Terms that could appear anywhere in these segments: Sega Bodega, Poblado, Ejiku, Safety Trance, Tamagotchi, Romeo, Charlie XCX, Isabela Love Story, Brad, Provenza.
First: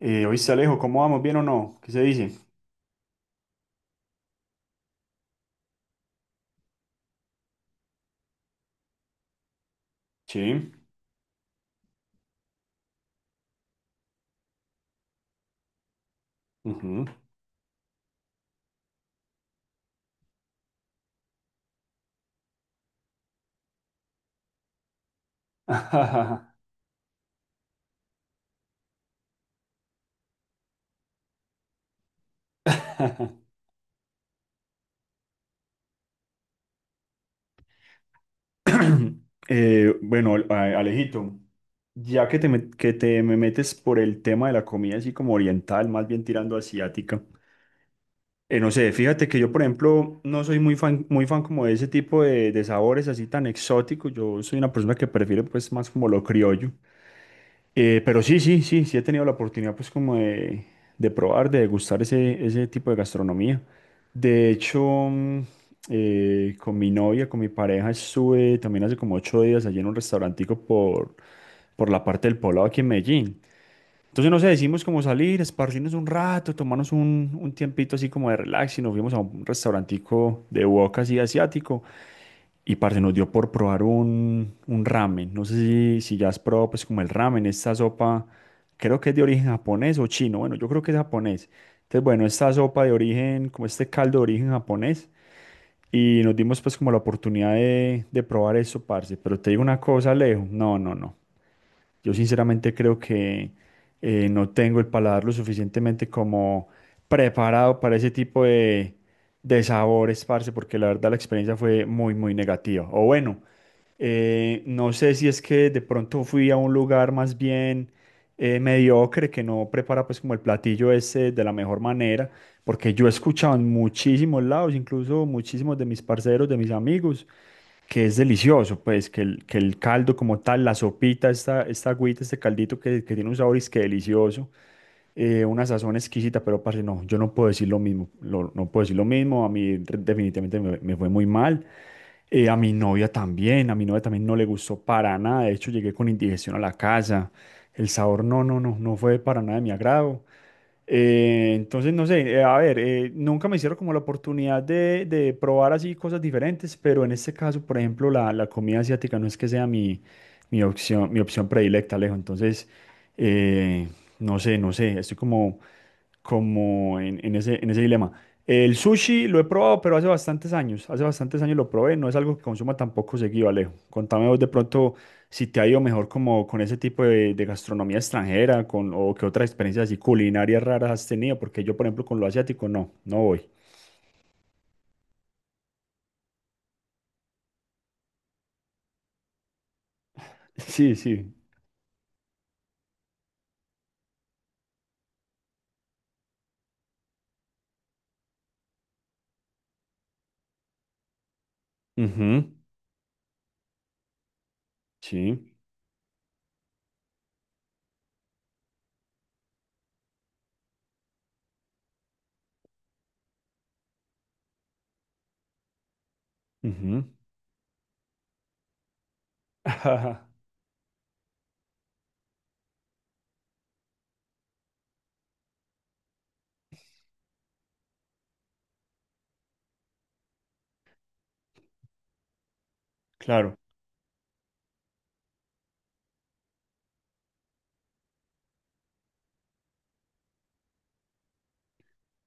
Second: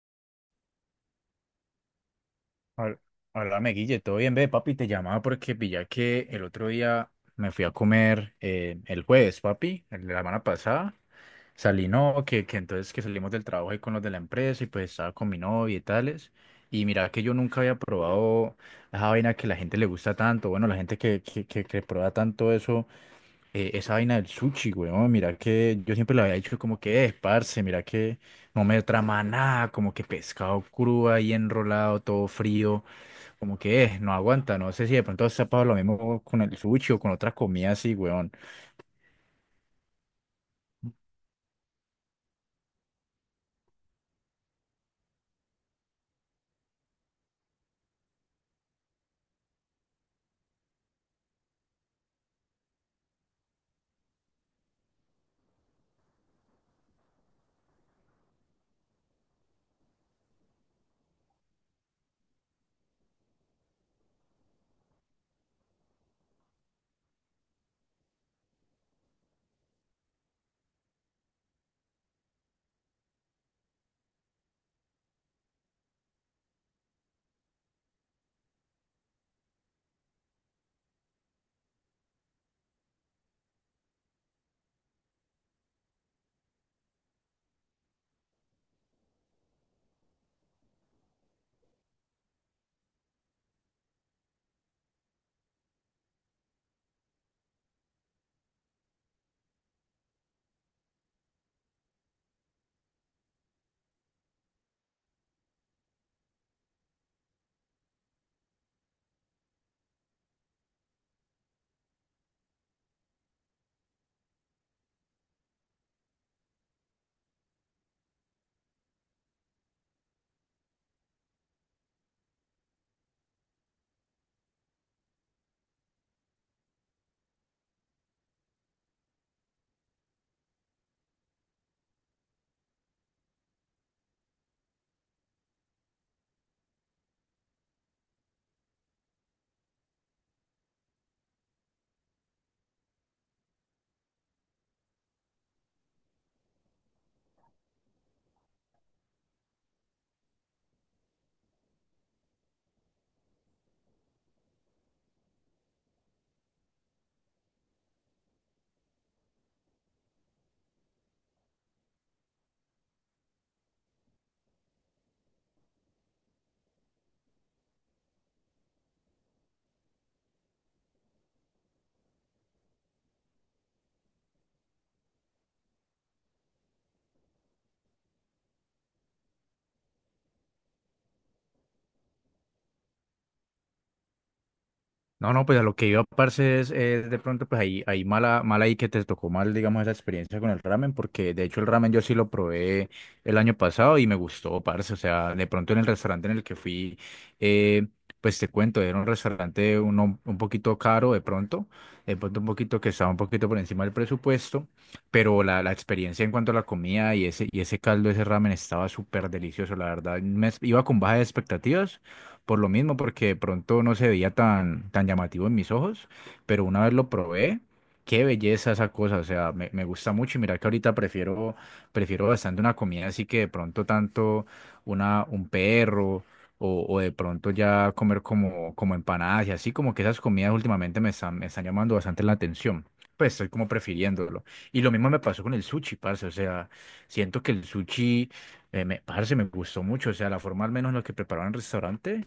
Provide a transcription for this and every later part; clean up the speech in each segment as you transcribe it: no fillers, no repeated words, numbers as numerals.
Oíste, Alejo, ¿cómo vamos? ¿Bien o no? ¿Qué se dice? Hab- Háblame, Guille, todo bien, ve, papi, te llamaba porque pillé que el otro día me fui a comer el jueves, papi, el de la semana Sí. pasada. Salí, no, que entonces que salimos del trabajo ahí con los de la empresa y pues estaba con mi novia y tales. Y Ujú. mira que yo nunca había probado esa vaina que la gente le gusta tanto, bueno, la gente que prueba tanto eso, esa vaina del sushi, weón, mira que yo siempre le había dicho como que es, parce, mira que no me trama nada, como que pescado crudo ahí enrolado, todo frío, como que es, no aguanta, no sé si de pronto se ha pasado lo mismo con el sushi o con otras comidas así, weón. Bueno, Alejito, ya que que te me metes por el tema de la comida así como oriental, más bien tirando asiática, no sé, fíjate que yo, por ejemplo, no soy muy fan como de ese tipo de sabores así tan exóticos. Yo soy una persona que prefiere pues más como lo criollo. Pero sí, sí, sí, sí he tenido la oportunidad pues como de probar, de degustar ese tipo de gastronomía. De hecho, mm, con mi novia, con mi pareja, estuve también hace como 8 días allí en un restaurantico por la parte del Poblado aquí en Medellín. Entonces, no sé, decimos como salir, esparcirnos un rato, tomarnos un tiempito así como de relax y nos fuimos a un restaurantico de wok así asiático. Y parce, nos dio por probar un ramen. No sé si ya has probado pues como el ramen, esta sopa, creo que es de origen japonés o chino. Bueno, yo creo que es japonés. Entonces, bueno, esta sopa de origen, como este caldo de origen japonés. Y nos dimos pues como la oportunidad de probar eso, parce. Pero te digo una cosa, Alejo. No, no, no. Yo sinceramente creo que no tengo el paladar lo suficientemente como preparado para ese tipo de sabores, parce, porque la verdad la experiencia fue muy, muy negativa. O bueno, no sé si es que de pronto fui a un lugar más bien mediocre que no prepara pues como el platillo ese de la mejor manera, porque yo he escuchado en muchísimos lados, incluso muchísimos de mis parceros, de mis amigos que es delicioso, pues, que el caldo como tal, la sopita, esta agüita, este caldito que tiene un sabor es que delicioso, una sazón exquisita, pero parce, no, yo no puedo decir lo mismo, no puedo decir lo mismo, definitivamente me fue muy mal, a mi novia también, a mi novia también no le gustó para nada, de hecho llegué con indigestión a la casa, el sabor no, no, no, no fue para nada de mi agrado, entonces, no sé, a ver, nunca me hicieron como la oportunidad de probar así cosas diferentes, pero en este caso, por ejemplo, la comida asiática no es que sea mi opción, mi opción predilecta, Alejo. Entonces, eh, no sé, no sé, estoy como en, en ese dilema. El sushi lo he probado, pero hace bastantes años. Hace bastantes años lo probé. No es algo que consuma tampoco seguido, Alejo. Contame vos de pronto si te ha ido mejor como con ese tipo de gastronomía extranjera o qué otras experiencias así culinarias raras has tenido. Porque yo, por ejemplo, con lo asiático no, no voy. No, no, pues a lo que iba, parce, es de pronto, pues ahí, ahí mala, mala ahí que te tocó mal, digamos, esa experiencia con el Sí, ramen, sí. porque de hecho el ramen yo sí lo probé el año pasado y me gustó, parce, o sea, de pronto en el restaurante en el que fui, eh, pues te cuento, era un restaurante uno, un poquito caro de pronto Ujú. un poquito que estaba un poquito por encima del presupuesto, pero Sí. la experiencia en cuanto a la comida y ese caldo, ese ramen estaba súper delicioso, la verdad, me, iba con bajas expectativas por lo mismo, porque de pronto no se veía tan, tan llamativo en mis ojos, pero una vez Ujú. lo probé, qué belleza esa cosa, o sea, me gusta mucho y mira que ahorita prefiero, prefiero bastante una comida así que de pronto tanto una, un perro o de pronto ya comer como, como empanadas y así, como que esas comidas últimamente me están llamando bastante la atención. Pues estoy Claro. como prefiriéndolo. Y lo mismo me pasó con el sushi, parce. O sea, siento que el sushi, me, parce, me gustó mucho. O sea, la forma al menos en la que preparaban el restaurante.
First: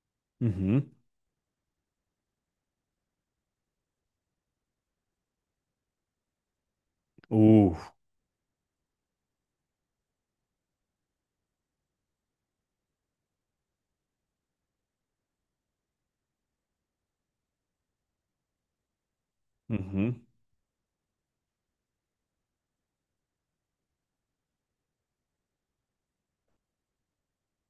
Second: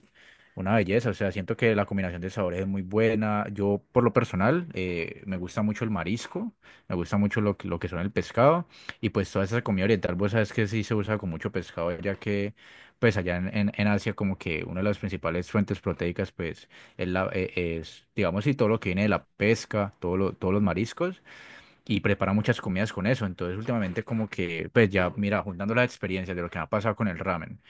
Una Ujú. belleza, o sea, siento que la combinación de sabores es muy buena. Yo, por lo personal, me gusta mucho el marisco, me gusta mucho lo, lo que Uf. son el pescado y pues toda esa comida oriental, vos sabes que sí se usa con mucho pescado, ya que pues allá en, en Asia como que una de las principales fuentes proteicas pues es, la, es, digamos, sí, todo lo que viene de la pesca, Ujú. todo todos los mariscos y prepara muchas comidas con eso. Entonces, últimamente como que pues ya, mira, juntando las experiencias de lo que me ha pasado con el ramen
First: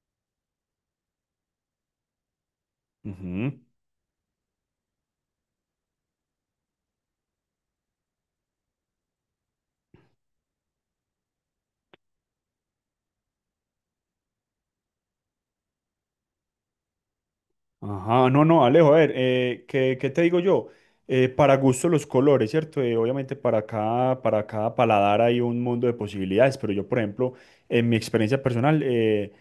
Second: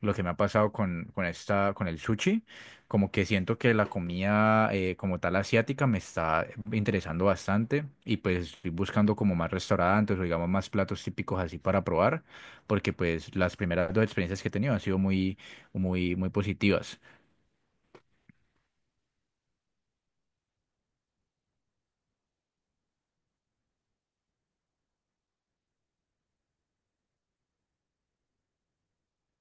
lo que me ha pasado con esta, con el sushi, como que Ujú. siento que la comida como tal asiática me está interesando bastante y pues estoy buscando como más restaurantes o digamos más platos típicos así para probar, porque pues las primeras dos experiencias que he tenido han sido muy, muy, muy positivas. Ajá, no, no, Alejo, a ver, ¿qué te digo yo? Para gusto los colores, ¿cierto? Obviamente para cada paladar hay un mundo de posibilidades, pero yo, por ejemplo, en mi experiencia personal,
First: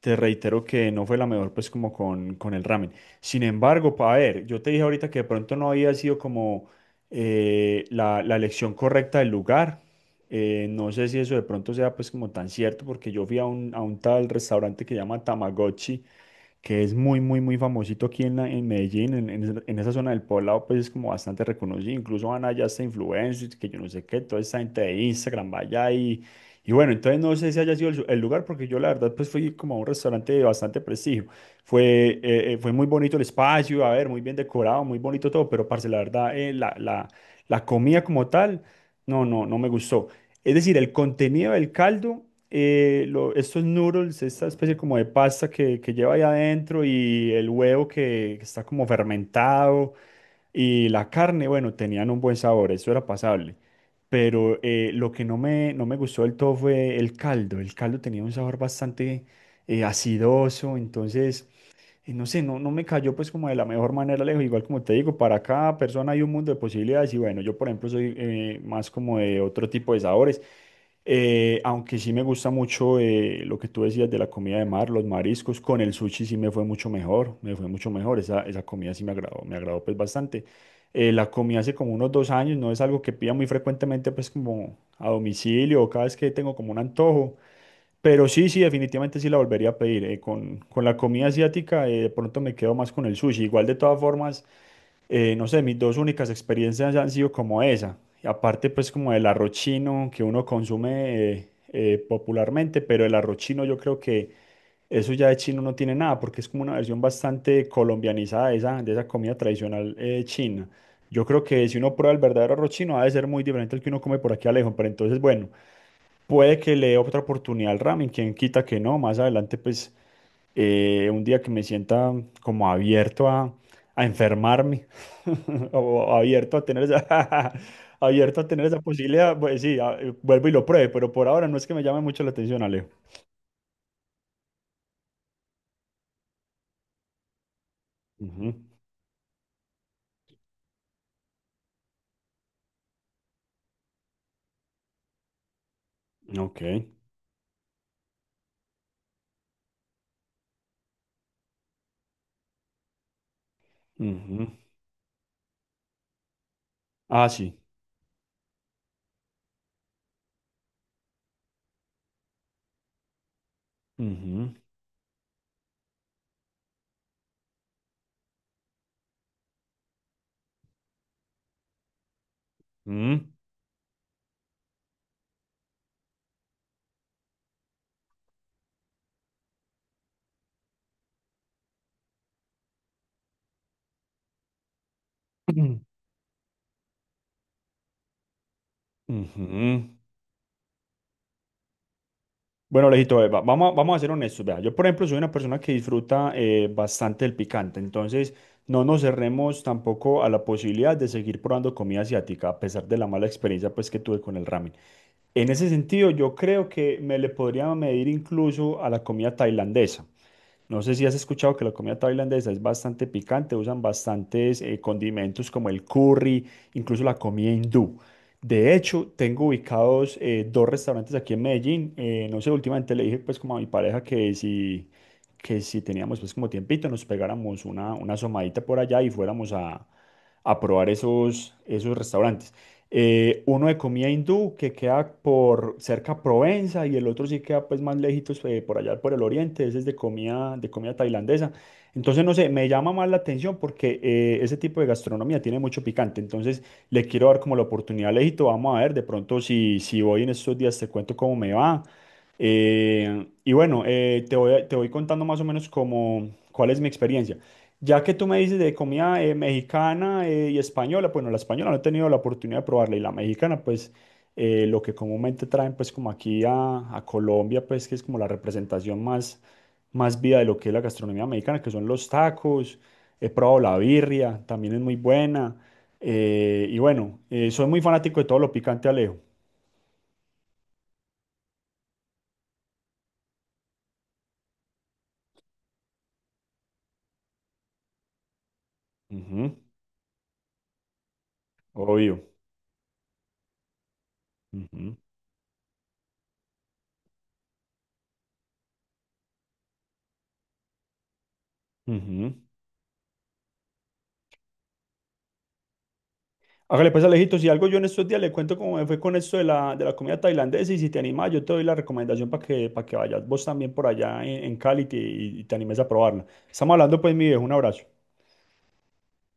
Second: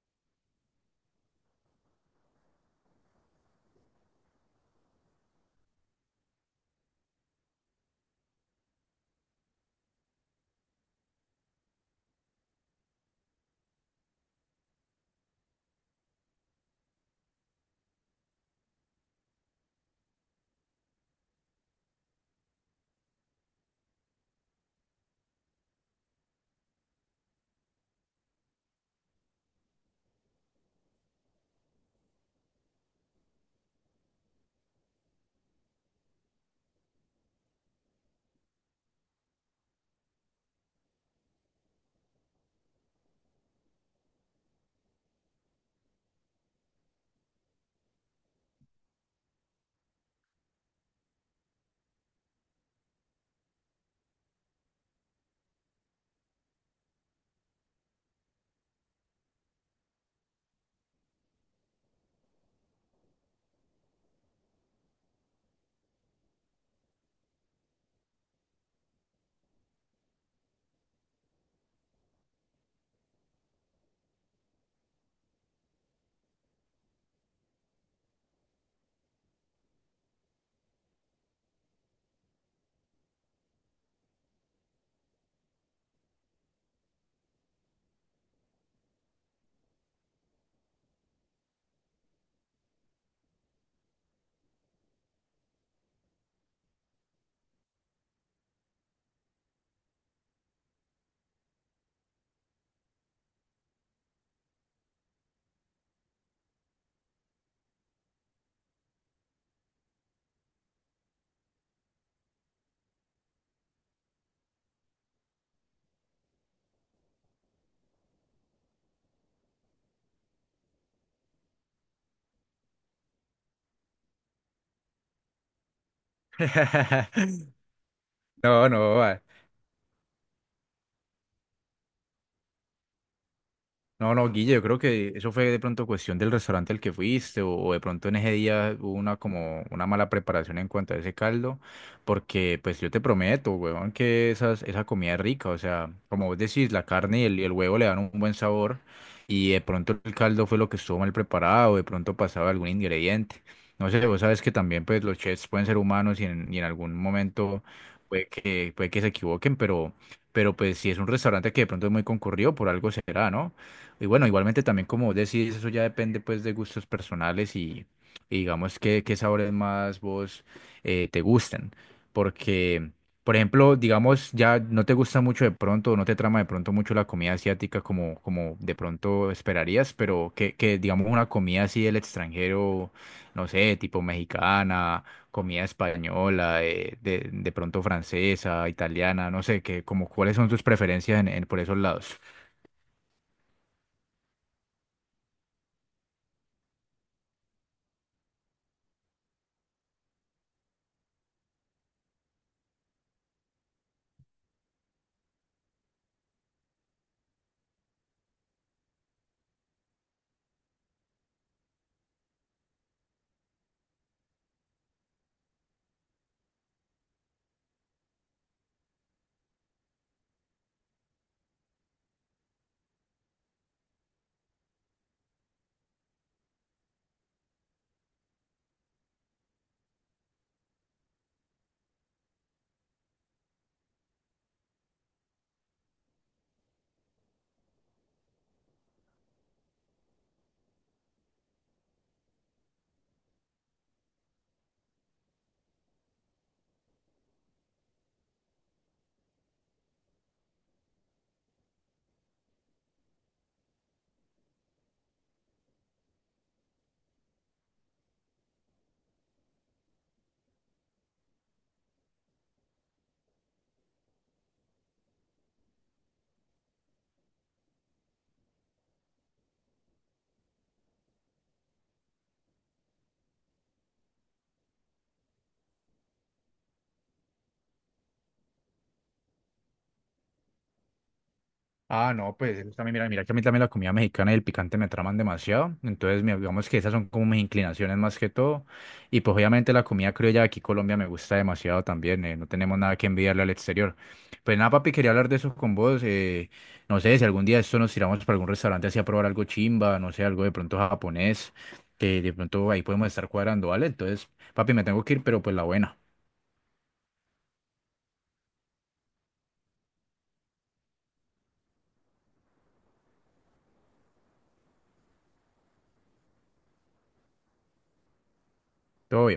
te reitero que no fue la mejor, pues, como con el ramen. Sin embargo, para ver, yo te dije ahorita que de pronto no había sido como la elección correcta del lugar. No sé si eso de pronto sea, pues, como tan cierto, porque yo fui a un tal restaurante que se llama Tamagotchi que es muy, muy, muy famosito aquí en Medellín, en esa zona del Poblado, pues es como bastante reconocido. Incluso van allá hasta influencers, que yo no sé qué, toda esta gente de Instagram va allá y bueno, entonces no sé si haya sido el lugar, porque yo la verdad pues fui como a un restaurante de bastante prestigio. Fue muy bonito el espacio, a ver, muy bien decorado, muy bonito todo, pero parce, la verdad, la comida como tal, no, no, no me gustó. Es decir, el contenido del caldo, estos noodles, esta especie como de pasta que lleva ahí adentro y el huevo que está como fermentado y la carne, bueno, tenían un buen sabor, eso era pasable. Pero lo que no me gustó del todo fue el caldo. El caldo tenía un sabor bastante acidoso, entonces, no sé, no, no me cayó pues como de la mejor manera, lejos. Igual como te digo, para cada persona hay un mundo de posibilidades y bueno, yo por ejemplo soy más como de otro tipo de sabores. Aunque sí me gusta mucho lo que tú decías de la comida de mar, los mariscos, con el sushi sí me fue mucho mejor, me fue mucho mejor, esa comida sí me agradó pues bastante. La comí hace como unos 2 años, no es algo que pida muy frecuentemente pues como a domicilio o cada vez que tengo como un antojo, pero sí, sí, definitivamente sí la volvería a pedir. Con la comida asiática de pronto me quedo más con el sushi, igual de todas formas no sé, mis dos únicas experiencias han sido como esa. Y aparte, pues, como el arroz chino que uno consume popularmente, pero el arroz chino yo creo que eso ya de chino no tiene nada, porque es como una versión bastante colombianizada de esa comida tradicional china. Yo creo que si uno prueba el verdadero arroz chino, ha de ser muy diferente al que uno come por aquí a lejos. Pero entonces, bueno, puede que le dé otra oportunidad al ramen, quien quita que no, más adelante, pues un día que me sienta como abierto a enfermarme o abierto a tener esa, abierto a tener No, esa no, posibilidad, pues sí, vuelvo y lo pruebe, pero por ahora no es que me llame mucho la atención, Alejo. no, no, Guille, yo creo que eso fue de pronto cuestión del restaurante al que fuiste o de pronto en ese Ujú. día hubo una como una mala preparación en cuanto a ese caldo, porque pues yo te prometo, huevón, que esas, esa comida es rica, o sea, como vos Ok. decís, la carne y el huevo le dan un buen sabor y de pronto el caldo fue lo que estuvo mal preparado, de pronto pasaba algún ingrediente. No sé, vos sabes Ujú. que también pues los chefs pueden ser humanos y en algún Ah, sí. momento puede que se equivoquen, pero pues si es un restaurante que de pronto es muy concurrido, por algo será, ¿no? Y bueno, Ujú. igualmente también como vos decís, eso ya depende pues de gustos personales y digamos que qué sabores más vos te gusten. Porque, Mm. por ejemplo, digamos, ya no te gusta mucho de pronto, o no te trama de pronto mucho la comida asiática como, como de pronto esperarías, pero que digamos una comida así del extranjero, no sé, tipo mexicana, comida española, de pronto francesa, italiana, no sé, que Ujú. como cuáles son tus preferencias en, por esos lados. Bueno, lejito, vamos a ser honestos. Vea. Yo, por ejemplo, soy una persona que disfruta bastante el picante, entonces no nos cerremos tampoco a la posibilidad de seguir probando comida asiática, a pesar de la mala experiencia pues, que tuve con el ramen. En ese sentido, yo creo que me le podría medir incluso a la comida tailandesa. No sé si has escuchado que la comida tailandesa es bastante picante, usan bastantes condimentos como el curry, incluso la comida hindú. De hecho, tengo ubicados dos restaurantes aquí en Medellín. No sé, últimamente le dije pues como a mi pareja que si teníamos pues como tiempito nos pegáramos una asomadita por allá y fuéramos a probar esos restaurantes. Uno de comida hindú que queda por cerca a Provenza y el otro sí queda pues más lejitos por allá por el oriente, ese es de comida tailandesa. Entonces, no sé, me llama más la atención porque ese tipo de gastronomía tiene mucho picante. Entonces, le quiero dar como la oportunidad a Lejito. Vamos a ver, de pronto si voy en estos días te cuento cómo me va. Y bueno, te voy contando más o menos como cuál es mi experiencia. Ya que tú me dices de comida mexicana y española, bueno, la española no he tenido la oportunidad de probarla y la mexicana, pues lo que comúnmente traen pues como aquí a Colombia, pues que es como la representación más viva de lo que es la gastronomía mexicana, que son los tacos, he probado la birria, también es muy buena, y bueno, soy muy fanático de todo lo picante, Alejo. Ah, no, pues eso también, mira, mira que a mí también la comida mexicana y el picante me traman demasiado. Entonces, digamos que esas son como mis inclinaciones más que todo. Y pues Ujú, obviamente la comida criolla de aquí en Colombia me gusta demasiado obvio. también. No tenemos nada que envidiarle al exterior. Pues nada, papi, Ujú. quería hablar de eso con vos. No sé, si algún día esto nos tiramos para algún restaurante así a probar algo chimba, no sé, algo de pronto japonés, que de Ujú. pronto ahí podemos estar cuadrando, ¿vale? Entonces, papi, me tengo que ir, pero pues la buena. Hágale pues Alejito, si algo yo en estos días le cuento cómo me fue con esto de la comida tailandesa y si te animas yo te doy la recomendación para que vayas vos también por allá en Cali, y te animes a probarla. Estamos hablando pues mi viejo, un abrazo. Todo bien.